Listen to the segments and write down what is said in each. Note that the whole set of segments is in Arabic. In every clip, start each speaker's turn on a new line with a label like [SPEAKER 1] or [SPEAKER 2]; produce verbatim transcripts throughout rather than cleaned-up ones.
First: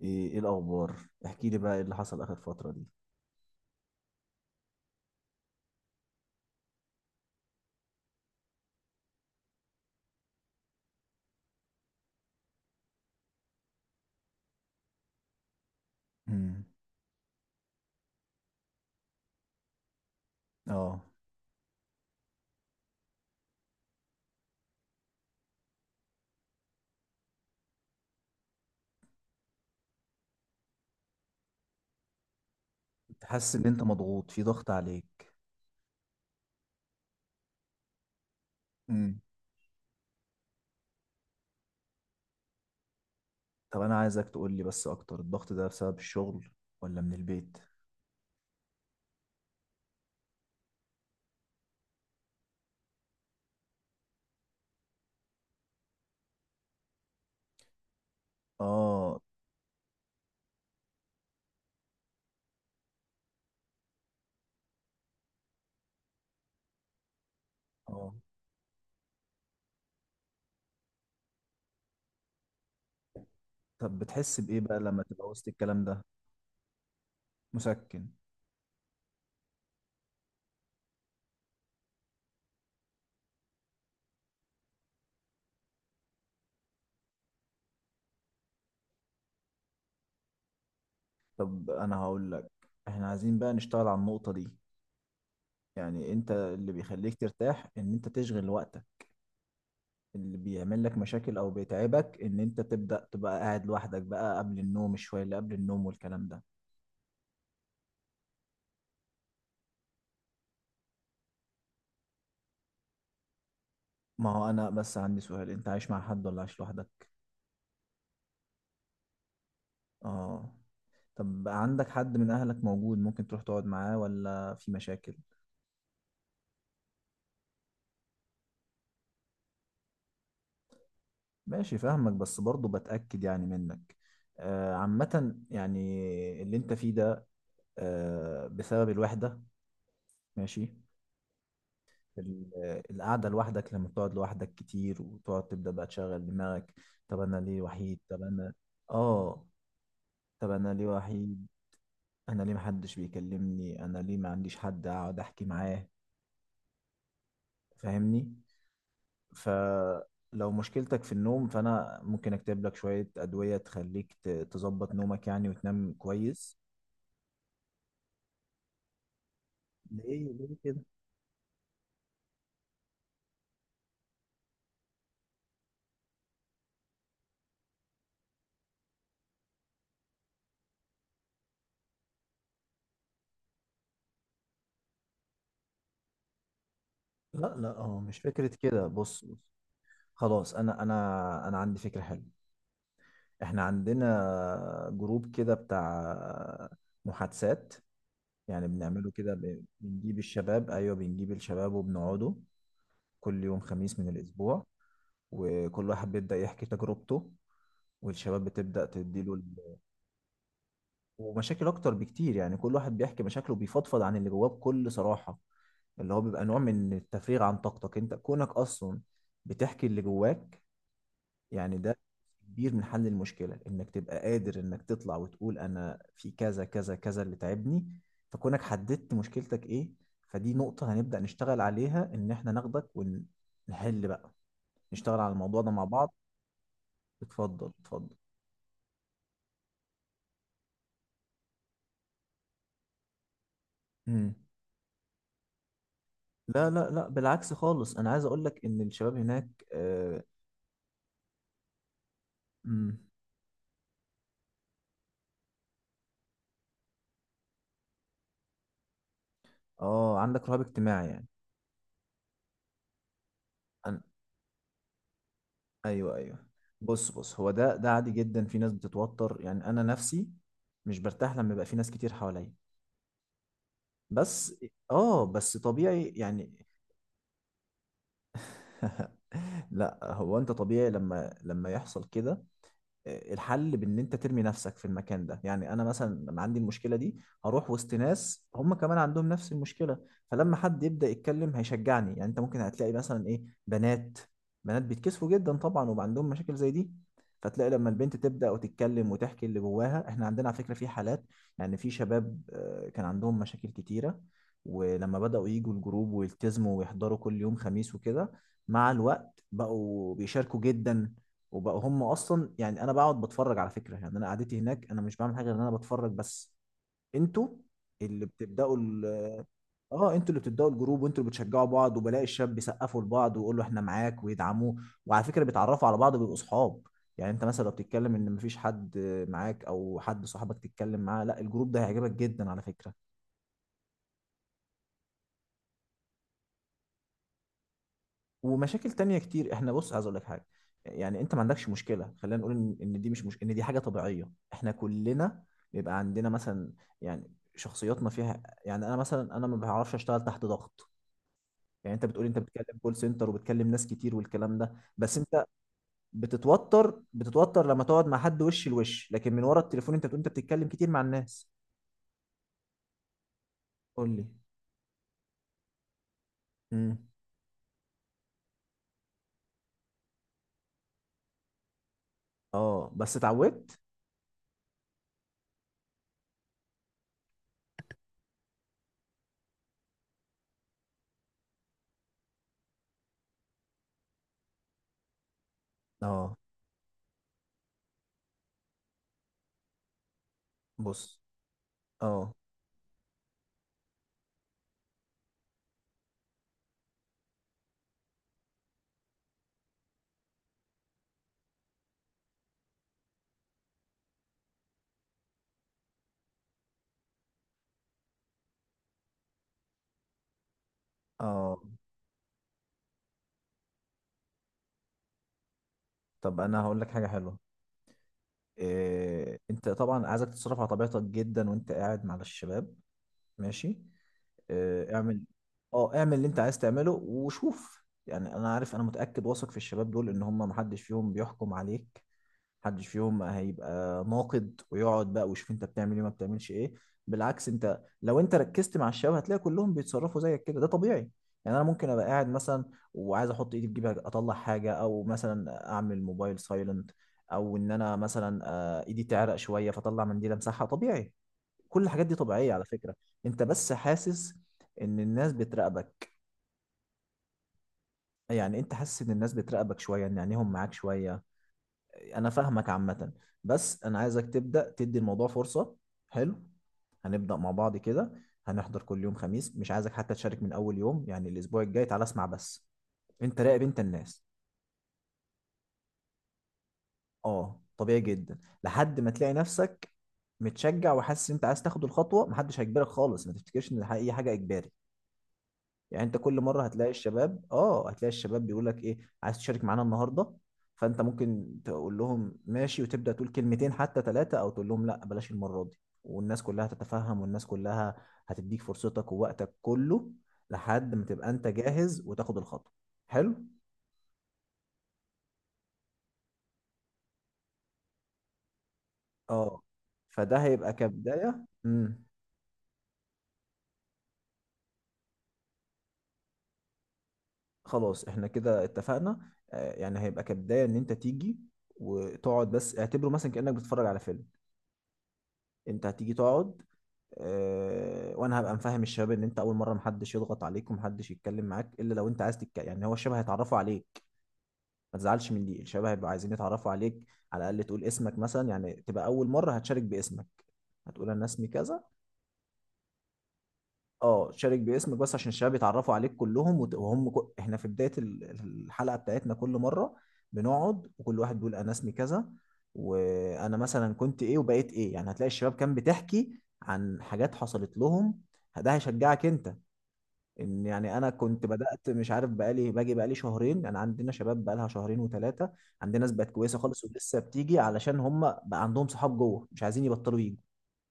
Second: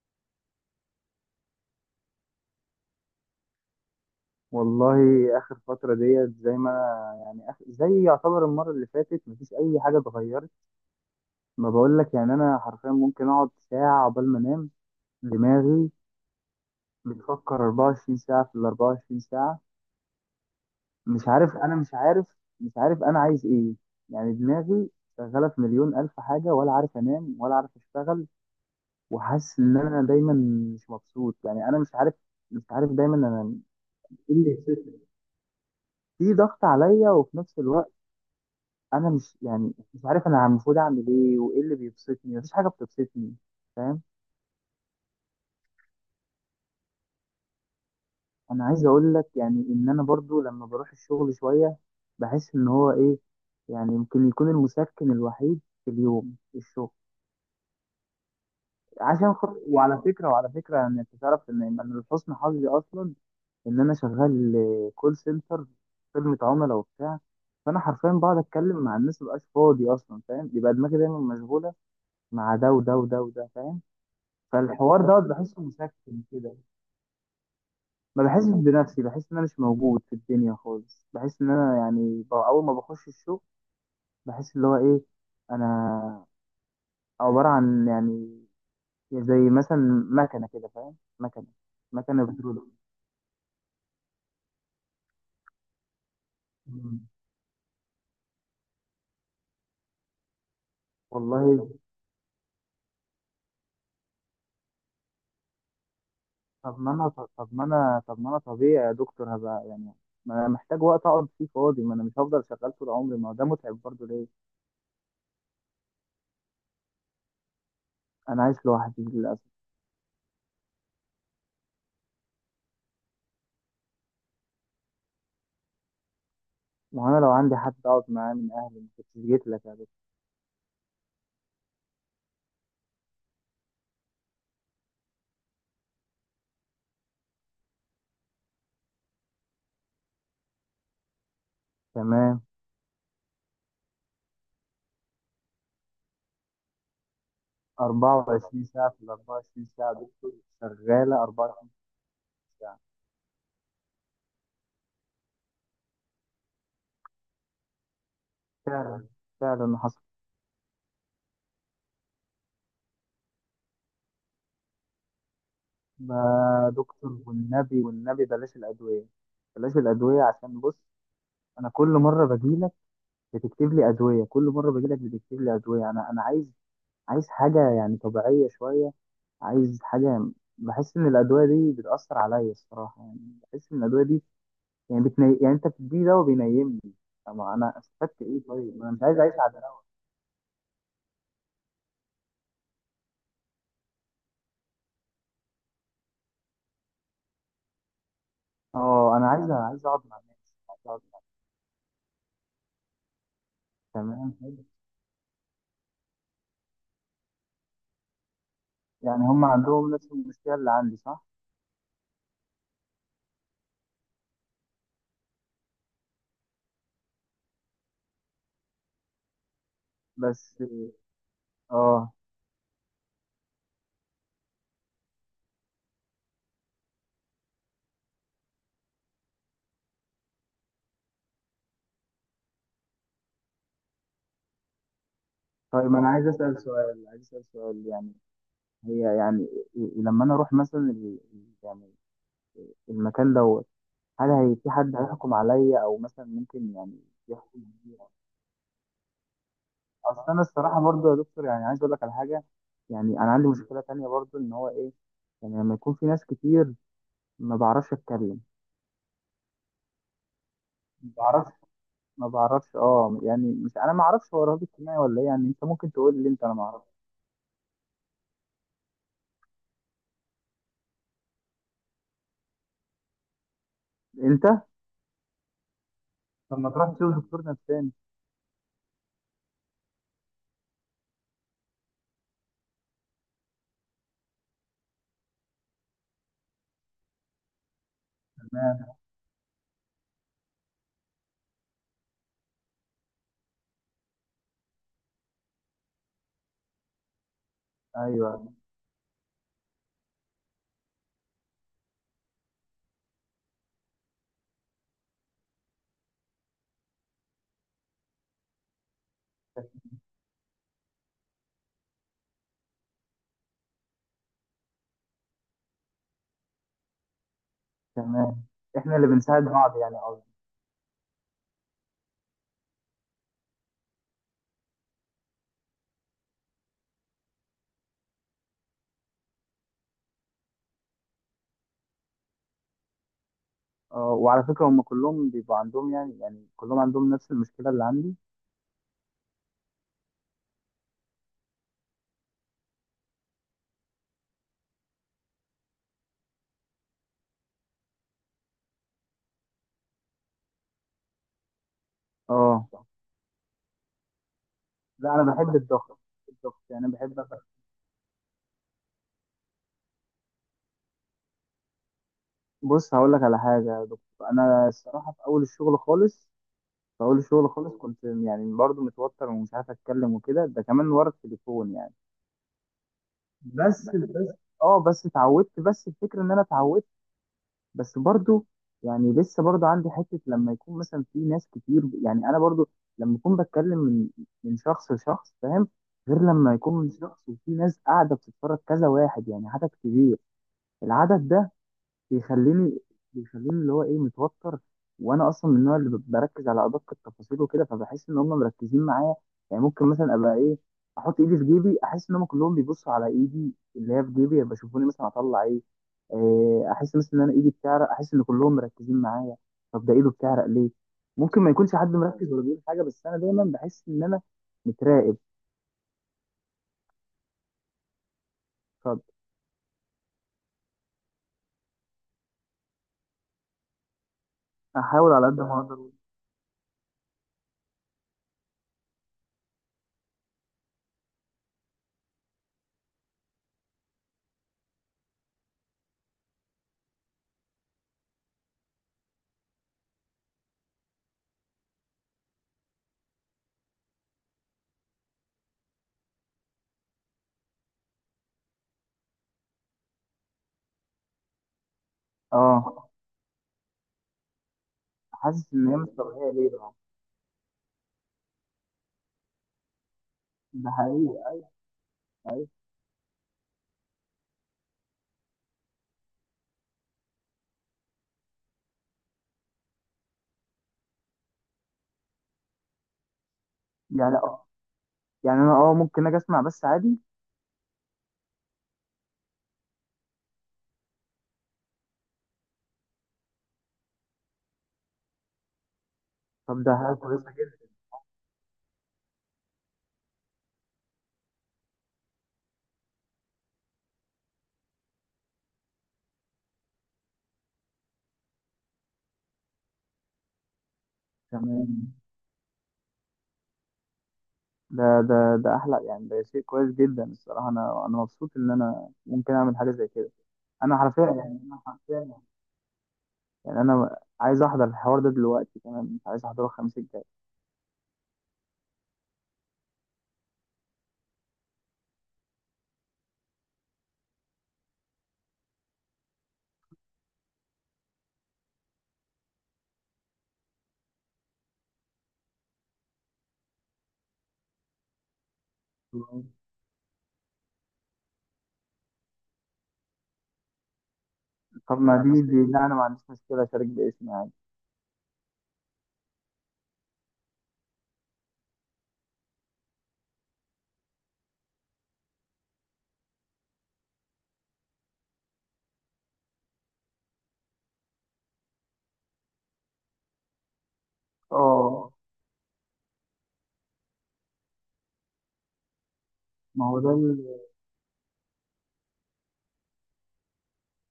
[SPEAKER 1] ايه إيه الاخبار؟ احكي لي بقى ايه اللي حصل اخر فتره دي؟
[SPEAKER 2] والله، اخر فتره ديت زي ما انا يعني آخ- زي يعتبر المره اللي فاتت مفيش اي حاجه اتغيرت. ما بقول لك يعني انا حرفيا ممكن اقعد ساعه قبل ما انام. دماغي
[SPEAKER 1] امم.
[SPEAKER 2] بتفكر أربعة وعشرين ساعه في ال أربعة وعشرين ساعه. مش عارف، انا مش عارف مش عارف انا عايز ايه. يعني دماغي شغاله في مليون الف حاجه، ولا عارف انام ولا عارف اشتغل. وحاسس ان انا دايما مش مبسوط. يعني انا مش عارف، مش عارف دايما
[SPEAKER 1] انت
[SPEAKER 2] انا
[SPEAKER 1] حاسس ان انت مضغوط؟
[SPEAKER 2] ايه
[SPEAKER 1] في
[SPEAKER 2] اللي،
[SPEAKER 1] ضغط عليك؟
[SPEAKER 2] في ضغط عليا وفي نفس الوقت انا
[SPEAKER 1] امم.
[SPEAKER 2] مش يعني مش عارف انا المفروض اعمل ايه، وايه اللي بيبسطني؟ مفيش حاجه بتبسطني،
[SPEAKER 1] طب انا
[SPEAKER 2] فاهم؟
[SPEAKER 1] عايزك تقول لي بس، اكتر الضغط ده بسبب الشغل ولا من البيت؟
[SPEAKER 2] انا عايز اقول لك يعني ان انا برضو لما بروح الشغل شويه بحس ان هو ايه، يعني يمكن يكون المسكن الوحيد في اليوم الشغل،
[SPEAKER 1] اه.
[SPEAKER 2] عشان خاطر، وعلى فكره وعلى فكره يعني انت تعرف ان انا لحسن حظي اصلا ان انا شغال كول سنتر، خدمه عملاء وبتاع. فانا حرفيا
[SPEAKER 1] اه.
[SPEAKER 2] بقعد اتكلم مع الناس، مبقاش فاضي اصلا، فاهم؟ يبقى دماغي دايما مشغوله مع ده وده وده وده، فاهم؟
[SPEAKER 1] طب بتحس بايه بقى
[SPEAKER 2] فالحوار
[SPEAKER 1] لما
[SPEAKER 2] دوت
[SPEAKER 1] تبقى وسط
[SPEAKER 2] بحسه
[SPEAKER 1] الكلام ده؟
[SPEAKER 2] مسكن كده.
[SPEAKER 1] مسكن؟
[SPEAKER 2] ما بحسش بنفسي، بحس ان انا مش موجود في الدنيا خالص. بحس ان انا يعني ب- اول ما بخش الشغل بحس اللي هو ايه، انا عبارة عن يعني زي مثلا مكنة كده، فاهم؟ مكنة،
[SPEAKER 1] طب انا
[SPEAKER 2] مكنة
[SPEAKER 1] هقول لك،
[SPEAKER 2] بترول.
[SPEAKER 1] احنا عايزين بقى نشتغل على النقطه دي. يعني انت اللي
[SPEAKER 2] مم.
[SPEAKER 1] بيخليك ترتاح ان انت تشغل وقتك، اللي بيعمل لك مشاكل او
[SPEAKER 2] والله،
[SPEAKER 1] بيتعبك ان انت تبدا تبقى قاعد لوحدك بقى قبل النوم، الشويه اللي قبل النوم والكلام ده.
[SPEAKER 2] طب ما انا طب ما انا طب ما انا طبيعي يا دكتور، هبقى يعني ما انا محتاج وقت اقعد فيه فاضي. ما انا مش هفضل شغال طول عمري، ما هو ده متعب برضه، ليه؟
[SPEAKER 1] ما هو انا بس عندي سؤال، انت عايش مع حد ولا عايش لوحدك؟
[SPEAKER 2] انا عايش لوحدي للاسف.
[SPEAKER 1] اه. طب عندك حد من اهلك موجود ممكن تروح تقعد معاه، ولا في مشاكل؟
[SPEAKER 2] ما هو انا لو عندي حد اقعد معاه من اهلي ما كنتش جيت لك يا دكتور.
[SPEAKER 1] ماشي، فاهمك، بس برضه بتأكد يعني منك. آه عامة يعني اللي انت فيه ده آه بسبب الوحدة. ماشي.
[SPEAKER 2] تمام.
[SPEAKER 1] ال- آه، القعدة لوحدك، لما بتقعد لوحدك كتير وتقعد تبدأ بقى تشغل دماغك، طب انا ليه وحيد، طب انا.
[SPEAKER 2] أربعة وعشرين ساعة في ال
[SPEAKER 1] اه.
[SPEAKER 2] أربعة وعشرين ساعة دكتور.
[SPEAKER 1] طب انا ليه
[SPEAKER 2] شغالة
[SPEAKER 1] وحيد؟
[SPEAKER 2] أربعة وعشرين
[SPEAKER 1] انا ليه
[SPEAKER 2] ساعة
[SPEAKER 1] محدش بيكلمني؟ انا ليه ما عنديش حد اقعد احكي معاه؟ فاهمني؟
[SPEAKER 2] فعلا. فعلا حصل.
[SPEAKER 1] فلو مشكلتك في النوم فأنا ممكن أكتب لك شوية أدوية تخليك ت- تظبط نومك يعني وتنام كويس.
[SPEAKER 2] ما دكتور، والنبي والنبي بلاش الأدوية، بلاش الأدوية.
[SPEAKER 1] ليه؟ ليه
[SPEAKER 2] عشان بص،
[SPEAKER 1] كده؟
[SPEAKER 2] أنا كل مرة بجيلك بتكتب لي أدوية، كل مرة بجيلك بتكتب لي أدوية. أنا أنا عايز عايز حاجة يعني طبيعية شوية، عايز حاجة يعني، بحس إن الأدوية دي بتأثر عليا الصراحة. يعني بحس إن الأدوية دي يعني بتني... يعني أنت بتديني دواء بينيمني. طب
[SPEAKER 1] لا لا،
[SPEAKER 2] أنا
[SPEAKER 1] هو مش
[SPEAKER 2] استفدت إيه؟
[SPEAKER 1] فكرة
[SPEAKER 2] طيب ما
[SPEAKER 1] كده.
[SPEAKER 2] أنا مش عايز
[SPEAKER 1] بص
[SPEAKER 2] أعيش
[SPEAKER 1] بص،
[SPEAKER 2] على.
[SPEAKER 1] خلاص. أنا أنا أنا عندي فكرة حلوة. إحنا عندنا جروب كده بتاع محادثات. يعني بنعمله
[SPEAKER 2] اه، انا
[SPEAKER 1] كده،
[SPEAKER 2] عايز،
[SPEAKER 1] ب-
[SPEAKER 2] عايز اقعد مع
[SPEAKER 1] بنجيب
[SPEAKER 2] ناس،
[SPEAKER 1] الشباب.
[SPEAKER 2] عايز
[SPEAKER 1] أيوه،
[SPEAKER 2] اقعد مع.
[SPEAKER 1] بنجيب الشباب وبنقعدوا كل يوم خميس من
[SPEAKER 2] تمام، حلو.
[SPEAKER 1] الأسبوع، وكل واحد بيبدأ يحكي تجربته، والشباب بتبدأ
[SPEAKER 2] يعني
[SPEAKER 1] تديله،
[SPEAKER 2] هم عندهم نفس المشكله اللي عندي، صح؟
[SPEAKER 1] ومشاكل اكتر بكتير. يعني كل واحد بيحكي مشاكله، بيفضفض عن اللي جواه بكل صراحة، اللي هو بيبقى نوع من التفريغ عن طاقتك، انت كونك اصلا بتحكي اللي
[SPEAKER 2] بس.
[SPEAKER 1] جواك. يعني ده
[SPEAKER 2] اه،
[SPEAKER 1] كبير من حل المشكلة انك تبقى قادر انك تطلع وتقول انا في كذا كذا كذا اللي تعبني. فكونك حددت مشكلتك ايه، فدي نقطة هنبدأ نشتغل عليها، ان احنا ناخدك ونحل بقى، نشتغل على الموضوع ده مع
[SPEAKER 2] طيب. انا
[SPEAKER 1] بعض.
[SPEAKER 2] عايز اسال سؤال، عايز اسال
[SPEAKER 1] اتفضل
[SPEAKER 2] سؤال يعني،
[SPEAKER 1] اتفضل.
[SPEAKER 2] هي يعني، ي- لما انا اروح مثلا ال- ال- يعني المكان دوت، هل
[SPEAKER 1] مم.
[SPEAKER 2] هي في حد هيحكم عليا او مثلا
[SPEAKER 1] لا
[SPEAKER 2] ممكن
[SPEAKER 1] لا
[SPEAKER 2] يعني
[SPEAKER 1] لا، بالعكس
[SPEAKER 2] يحكم
[SPEAKER 1] خالص،
[SPEAKER 2] عليا؟
[SPEAKER 1] انا عايز اقول لك ان الشباب هناك آه،
[SPEAKER 2] اصل انا الصراحه برضو يا دكتور يعني عايز اقول لك على حاجه.
[SPEAKER 1] امم.
[SPEAKER 2] يعني انا عندي مشكله تانية برضو ان هو ايه، يعني لما يكون في ناس كتير ما بعرفش اتكلم.
[SPEAKER 1] اه، عندك رهاب اجتماعي يعني.
[SPEAKER 2] ما بعرفش اه، يعني مش انا
[SPEAKER 1] أنا...
[SPEAKER 2] ما اعرفش هو رهاب اجتماعي ولا ايه، يعني انت ممكن
[SPEAKER 1] ايوه
[SPEAKER 2] تقول لي
[SPEAKER 1] ايوه.
[SPEAKER 2] انت، انا ما اعرفش
[SPEAKER 1] بص بص، هو ده ده عادي جدا. في ناس بتتوتر، يعني انا نفسي مش برتاح لما يبقى في ناس كتير حواليا
[SPEAKER 2] انت.
[SPEAKER 1] بس، اه بس طبيعي يعني.
[SPEAKER 2] طب ما تروح تشوف دكتور نفساني؟
[SPEAKER 1] لا، هو انت طبيعي لما لما يحصل كده. آه، الحل بان انت ترمي نفسك في المكان ده. يعني انا مثلا لما عندي المشكله دي، هروح وسط ناس هم
[SPEAKER 2] تمام.
[SPEAKER 1] كمان عندهم نفس المشكله، فلما حد يبدا يتكلم هيشجعني. يعني انت ممكن هتلاقي مثلا ايه، بنات بنات بيتكسفوا جدا طبعا وبقى عندهم مشاكل زي دي، فتلاقي لما البنت
[SPEAKER 2] ايوه،
[SPEAKER 1] تبدا وتتكلم وتحكي اللي جواها. احنا عندنا على فكره في حالات، يعني في شباب آه، كان عندهم مشاكل كتيره، ولما بداوا يجوا الجروب ويلتزموا ويحضروا كل يوم خميس وكده، مع الوقت بقوا بيشاركوا جدا، وبقوا هم اصلا. يعني انا بقعد بتفرج على فكره، يعني انا قعدتي هناك انا مش بعمل حاجه غير ان انا بتفرج بس، انتوا اللي
[SPEAKER 2] تمام.
[SPEAKER 1] بتبداوا
[SPEAKER 2] احنا اللي
[SPEAKER 1] ال-
[SPEAKER 2] بنساعد بعض، يعني
[SPEAKER 1] اه، انتوا
[SPEAKER 2] قصدي.
[SPEAKER 1] اللي بتبداوا الجروب وانتوا اللي بتشجعوا بعض، وبلاقي الشاب بيسقفوا لبعض ويقولوا احنا معاك ويدعموه. وعلى فكره بيتعرفوا على بعض وبيبقوا صحاب. يعني انت مثلا لو بتتكلم ان مفيش حد معاك او حد صاحبك تتكلم معاه، لا، الجروب ده هيعجبك جدا على فكره،
[SPEAKER 2] اه، وعلى فكره هم كلهم بيبقوا عندهم يعني يعني كلهم عندهم نفس المشكله اللي عندي.
[SPEAKER 1] ومشاكل تانية كتير. احنا بص، عايز اقول لك حاجه، يعني انت ما عندكش مشكله. خلينا نقول ان إن دي مش, مش ان دي حاجه طبيعيه. احنا كلنا بيبقى عندنا مثلا، يعني شخصياتنا فيها، يعني انا مثلا انا ما بعرفش اشتغل تحت ضغط. يعني انت بتقول انت
[SPEAKER 2] اه.
[SPEAKER 1] بتتكلم كول سنتر وبتكلم ناس كتير والكلام ده،
[SPEAKER 2] لا،
[SPEAKER 1] بس
[SPEAKER 2] انا
[SPEAKER 1] انت
[SPEAKER 2] بحب الضغط. الضغط يعني
[SPEAKER 1] بتتوتر،
[SPEAKER 2] بحب أبقى-
[SPEAKER 1] بتتوتر لما تقعد مع حد وش لوش، لكن من ورا التليفون انت بتقول انت بتتكلم كتير مع الناس.
[SPEAKER 2] بص هقول لك على حاجه يا
[SPEAKER 1] قول لي.
[SPEAKER 2] دكتور. انا الصراحه في اول الشغل خالص،
[SPEAKER 1] امم.
[SPEAKER 2] في اول الشغل خالص، كنت يعني برضو متوتر ومش عارف اتكلم وكده، ده كمان ورا التليفون يعني.
[SPEAKER 1] اه بس اتعودت.
[SPEAKER 2] بس بس اه، بس اتعودت، بس الفكره ان انا اتعودت، بس برضو يعني لسه برضو عندي حته لما يكون مثلا في ناس كتير. يعني انا برضو لما اكون بتكلم من من شخص لشخص، فاهم؟ غير
[SPEAKER 1] اه
[SPEAKER 2] لما يكون من شخص وفي ناس قاعده بتتفرج، كذا واحد، يعني عدد كبير.
[SPEAKER 1] بص.
[SPEAKER 2] العدد ده
[SPEAKER 1] اه
[SPEAKER 2] بيخليني، بيخليني اللي هو ايه، متوتر. وانا اصلا من النوع اللي ب- بركز على ادق التفاصيل وكده، فبحس ان هم مركزين معايا. يعني ممكن مثلا ابقى ايه، احط ايدي في جيبي، احس ان هم كلهم بيبصوا على ايدي اللي هي في جيبي، يبقى شوفوني مثلا اطلع ايه. آه، احس مثلا ان انا ايدي بتعرق، احس ان كلهم مركزين معايا. طب ده ايده بتعرق ليه؟ ممكن ما
[SPEAKER 1] اه.
[SPEAKER 2] يكونش حد مركز ولا بيقول حاجه، بس انا دايما بحس ان انا متراقب.
[SPEAKER 1] طب انا هقول لك حاجه حلوه. إيه، انت طبعا عايزك تتصرف على طبيعتك جدا وانت قاعد مع الشباب. ماشي. إيه،
[SPEAKER 2] فاحاول
[SPEAKER 1] اعمل.
[SPEAKER 2] على قد ما اقدر.
[SPEAKER 1] اه، اعمل اللي انت عايز تعمله وشوف. يعني انا عارف، انا متأكد واثق في الشباب دول ان هم محدش فيهم بيحكم عليك. محدش فيهم هيبقى ناقد ويقعد بقى ويشوف انت بتعمل ايه ما بتعملش ايه. بالعكس، انت لو انت ركزت مع الشباب هتلاقي كلهم بيتصرفوا زيك كده، ده طبيعي. يعني انا ممكن ابقى قاعد مثلا وعايز احط ايدي في جيبي اطلع حاجه، او مثلا اعمل موبايل سايلنت، او ان انا مثلا آه، ايدي تعرق شويه فاطلع منديل امسحها، طبيعي. كل الحاجات دي طبيعيه على
[SPEAKER 2] اه.
[SPEAKER 1] فكره. انت بس حاسس ان الناس
[SPEAKER 2] حاسس ان هي مش
[SPEAKER 1] بتراقبك.
[SPEAKER 2] طبيعيه، ليه بقى؟
[SPEAKER 1] يعني انت حاسس ان الناس بتراقبك شويه، ان عينيهم
[SPEAKER 2] ده
[SPEAKER 1] معاك شويه.
[SPEAKER 2] حقيقي.
[SPEAKER 1] انا فاهمك عامة، بس انا عايزك تبدأ تدي الموضوع فرصة. حلو. هنبدأ مع بعض كده، هنحضر كل يوم خميس. مش عايزك حتى تشارك من اول يوم، يعني الاسبوع الجاي تعالى اسمع بس، انت راقب انت
[SPEAKER 2] يعني
[SPEAKER 1] الناس.
[SPEAKER 2] آه، يعني انا اه ممكن اجي اسمع بس، عادي.
[SPEAKER 1] اه طبيعي جدا. لحد ما تلاقي نفسك متشجع وحاسس انت عايز تاخد الخطوة، محدش هيجبرك خالص، ما تفتكرش ان الح- اي حاجة اجباري. يعني انت كل
[SPEAKER 2] طب
[SPEAKER 1] مره
[SPEAKER 2] ده
[SPEAKER 1] هتلاقي
[SPEAKER 2] حاجه كويسه
[SPEAKER 1] الشباب،
[SPEAKER 2] جدا.
[SPEAKER 1] اه هتلاقي الشباب بيقول لك ايه، عايز تشارك معانا النهارده؟ فانت ممكن تقول لهم ماشي وتبدا تقول كلمتين حتى ثلاثه، او تقول لهم لا بلاش المره دي، والناس كلها تتفهم، والناس كلها هتديك فرصتك ووقتك كله لحد ما تبقى انت
[SPEAKER 2] تمام.
[SPEAKER 1] جاهز وتاخد الخطوه. حلو.
[SPEAKER 2] ده، ده ده احلى يعني، ده شيء كويس جدا الصراحه. انا، انا مبسوط ان انا ممكن اعمل
[SPEAKER 1] اه،
[SPEAKER 2] حاجه زي كده.
[SPEAKER 1] فده هيبقى
[SPEAKER 2] انا حرفيا يعني
[SPEAKER 1] كبدايه.
[SPEAKER 2] انا
[SPEAKER 1] امم.
[SPEAKER 2] حرفيا، يعني انا عايز احضر الحوار ده دلوقتي كمان، مش عايز احضره الخميس الجاي.
[SPEAKER 1] خلاص احنا كده اتفقنا. آه، يعني هيبقى كبدايه ان انت تيجي وتقعد بس، اعتبره مثلا كانك بتتفرج على فيلم. انت هتيجي تقعد آه، وانا هبقى مفهم الشباب ان انت اول مره محدش يضغط عليك ومحدش يتكلم معاك الا لو انت عايز تتكلم. يعني هو الشباب هيتعرفوا عليك، ما تزعلش من دي، الشباب هيبقوا عايزين يتعرفوا عليك. على الاقل تقول اسمك مثلا، يعني تبقى اول مره هتشارك باسمك، هتقول انا اسمي
[SPEAKER 2] طب
[SPEAKER 1] كذا.
[SPEAKER 2] ما دي دي لا، انا ما عنديش مشكله اشارك باسمي،
[SPEAKER 1] اه،
[SPEAKER 2] عادي.
[SPEAKER 1] شارك باسمك بس عشان الشباب يتعرفوا عليك كلهم، وت- وهم كل... احنا في بدايه ال- الحلقه بتاعتنا كل مره بنقعد وكل واحد بيقول انا اسمي كذا وانا مثلا كنت ايه وبقيت ايه. يعني هتلاقي الشباب كان بتحكي عن حاجات حصلت لهم، ده هيشجعك انت، ان يعني انا كنت بدات
[SPEAKER 2] اه.
[SPEAKER 1] مش عارف بقالي باجي بقالي شهرين. انا عندنا شباب بقالها شهرين وثلاثه، عندنا ناس بقت كويسه
[SPEAKER 2] ما هو
[SPEAKER 1] خالص
[SPEAKER 2] ده
[SPEAKER 1] ولسه
[SPEAKER 2] ال...
[SPEAKER 1] بتيجي علشان هم بقى عندهم صحاب جوه مش عايزين يبطلوا يجوا.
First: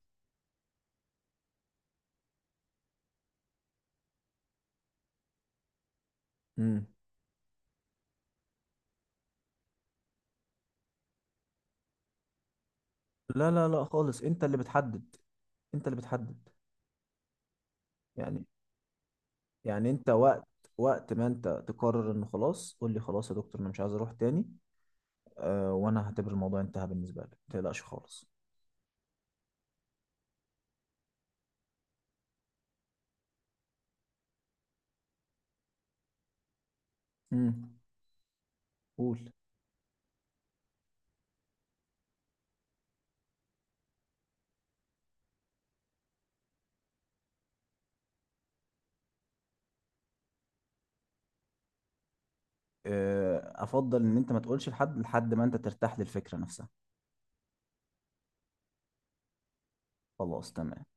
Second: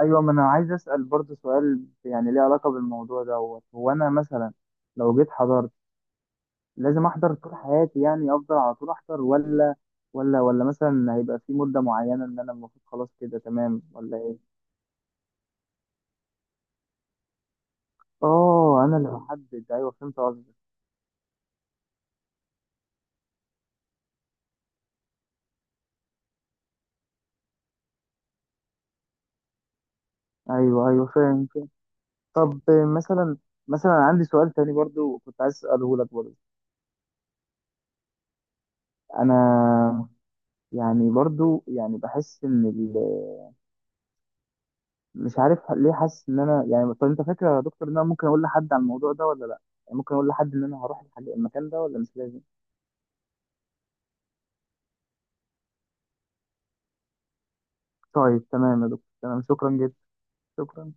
[SPEAKER 2] ايوه ما انا عايز اسال برضه سؤال، يعني ليه علاقه بالموضوع دوت. هو انا مثلا لو جيت حضرت
[SPEAKER 1] امم.
[SPEAKER 2] لازم احضر طول حياتي؟ يعني افضل على طول احضر، ولا ولا ولا مثلا هيبقى في مدة معينة ان انا المفروض خلاص كده
[SPEAKER 1] لا لا
[SPEAKER 2] تمام،
[SPEAKER 1] لا
[SPEAKER 2] ولا
[SPEAKER 1] خالص، انت
[SPEAKER 2] ايه؟
[SPEAKER 1] اللي بتحدد، انت اللي بتحدد. يعني
[SPEAKER 2] اه، انا اللي بحدد،
[SPEAKER 1] يعني
[SPEAKER 2] ايوه
[SPEAKER 1] انت
[SPEAKER 2] فهمت
[SPEAKER 1] وقت
[SPEAKER 2] قصدك.
[SPEAKER 1] وقت ما انت تقرر انه خلاص قول لي خلاص يا دكتور انا مش عايز اروح تاني، أه وانا هعتبر الموضوع انتهى بالنسبه لي، ما تقلقش خالص.
[SPEAKER 2] ايوه ايوه، فاهم فاهم. طب مثلا، مثلا عندي سؤال تاني برضو كنت عايز اساله لك برضو.
[SPEAKER 1] امم. قول.
[SPEAKER 2] انا يعني برضو يعني بحس ان ال-، مش عارف ليه حاسس ان انا يعني، طب انت فاكر يا دكتور ان انا ممكن اقول لحد عن الموضوع ده، ولا لا؟ يعني ممكن اقول لحد ان انا هروح الحاجة- المكان ده، ولا مش لازم؟
[SPEAKER 1] آه، افضل ان انت ما تقولش لحد لحد ما انت ترتاح للفكره نفسها.
[SPEAKER 2] طيب تمام يا دكتور، تمام، شكرا جدا.
[SPEAKER 1] خلاص تمام.
[SPEAKER 2] شكرا.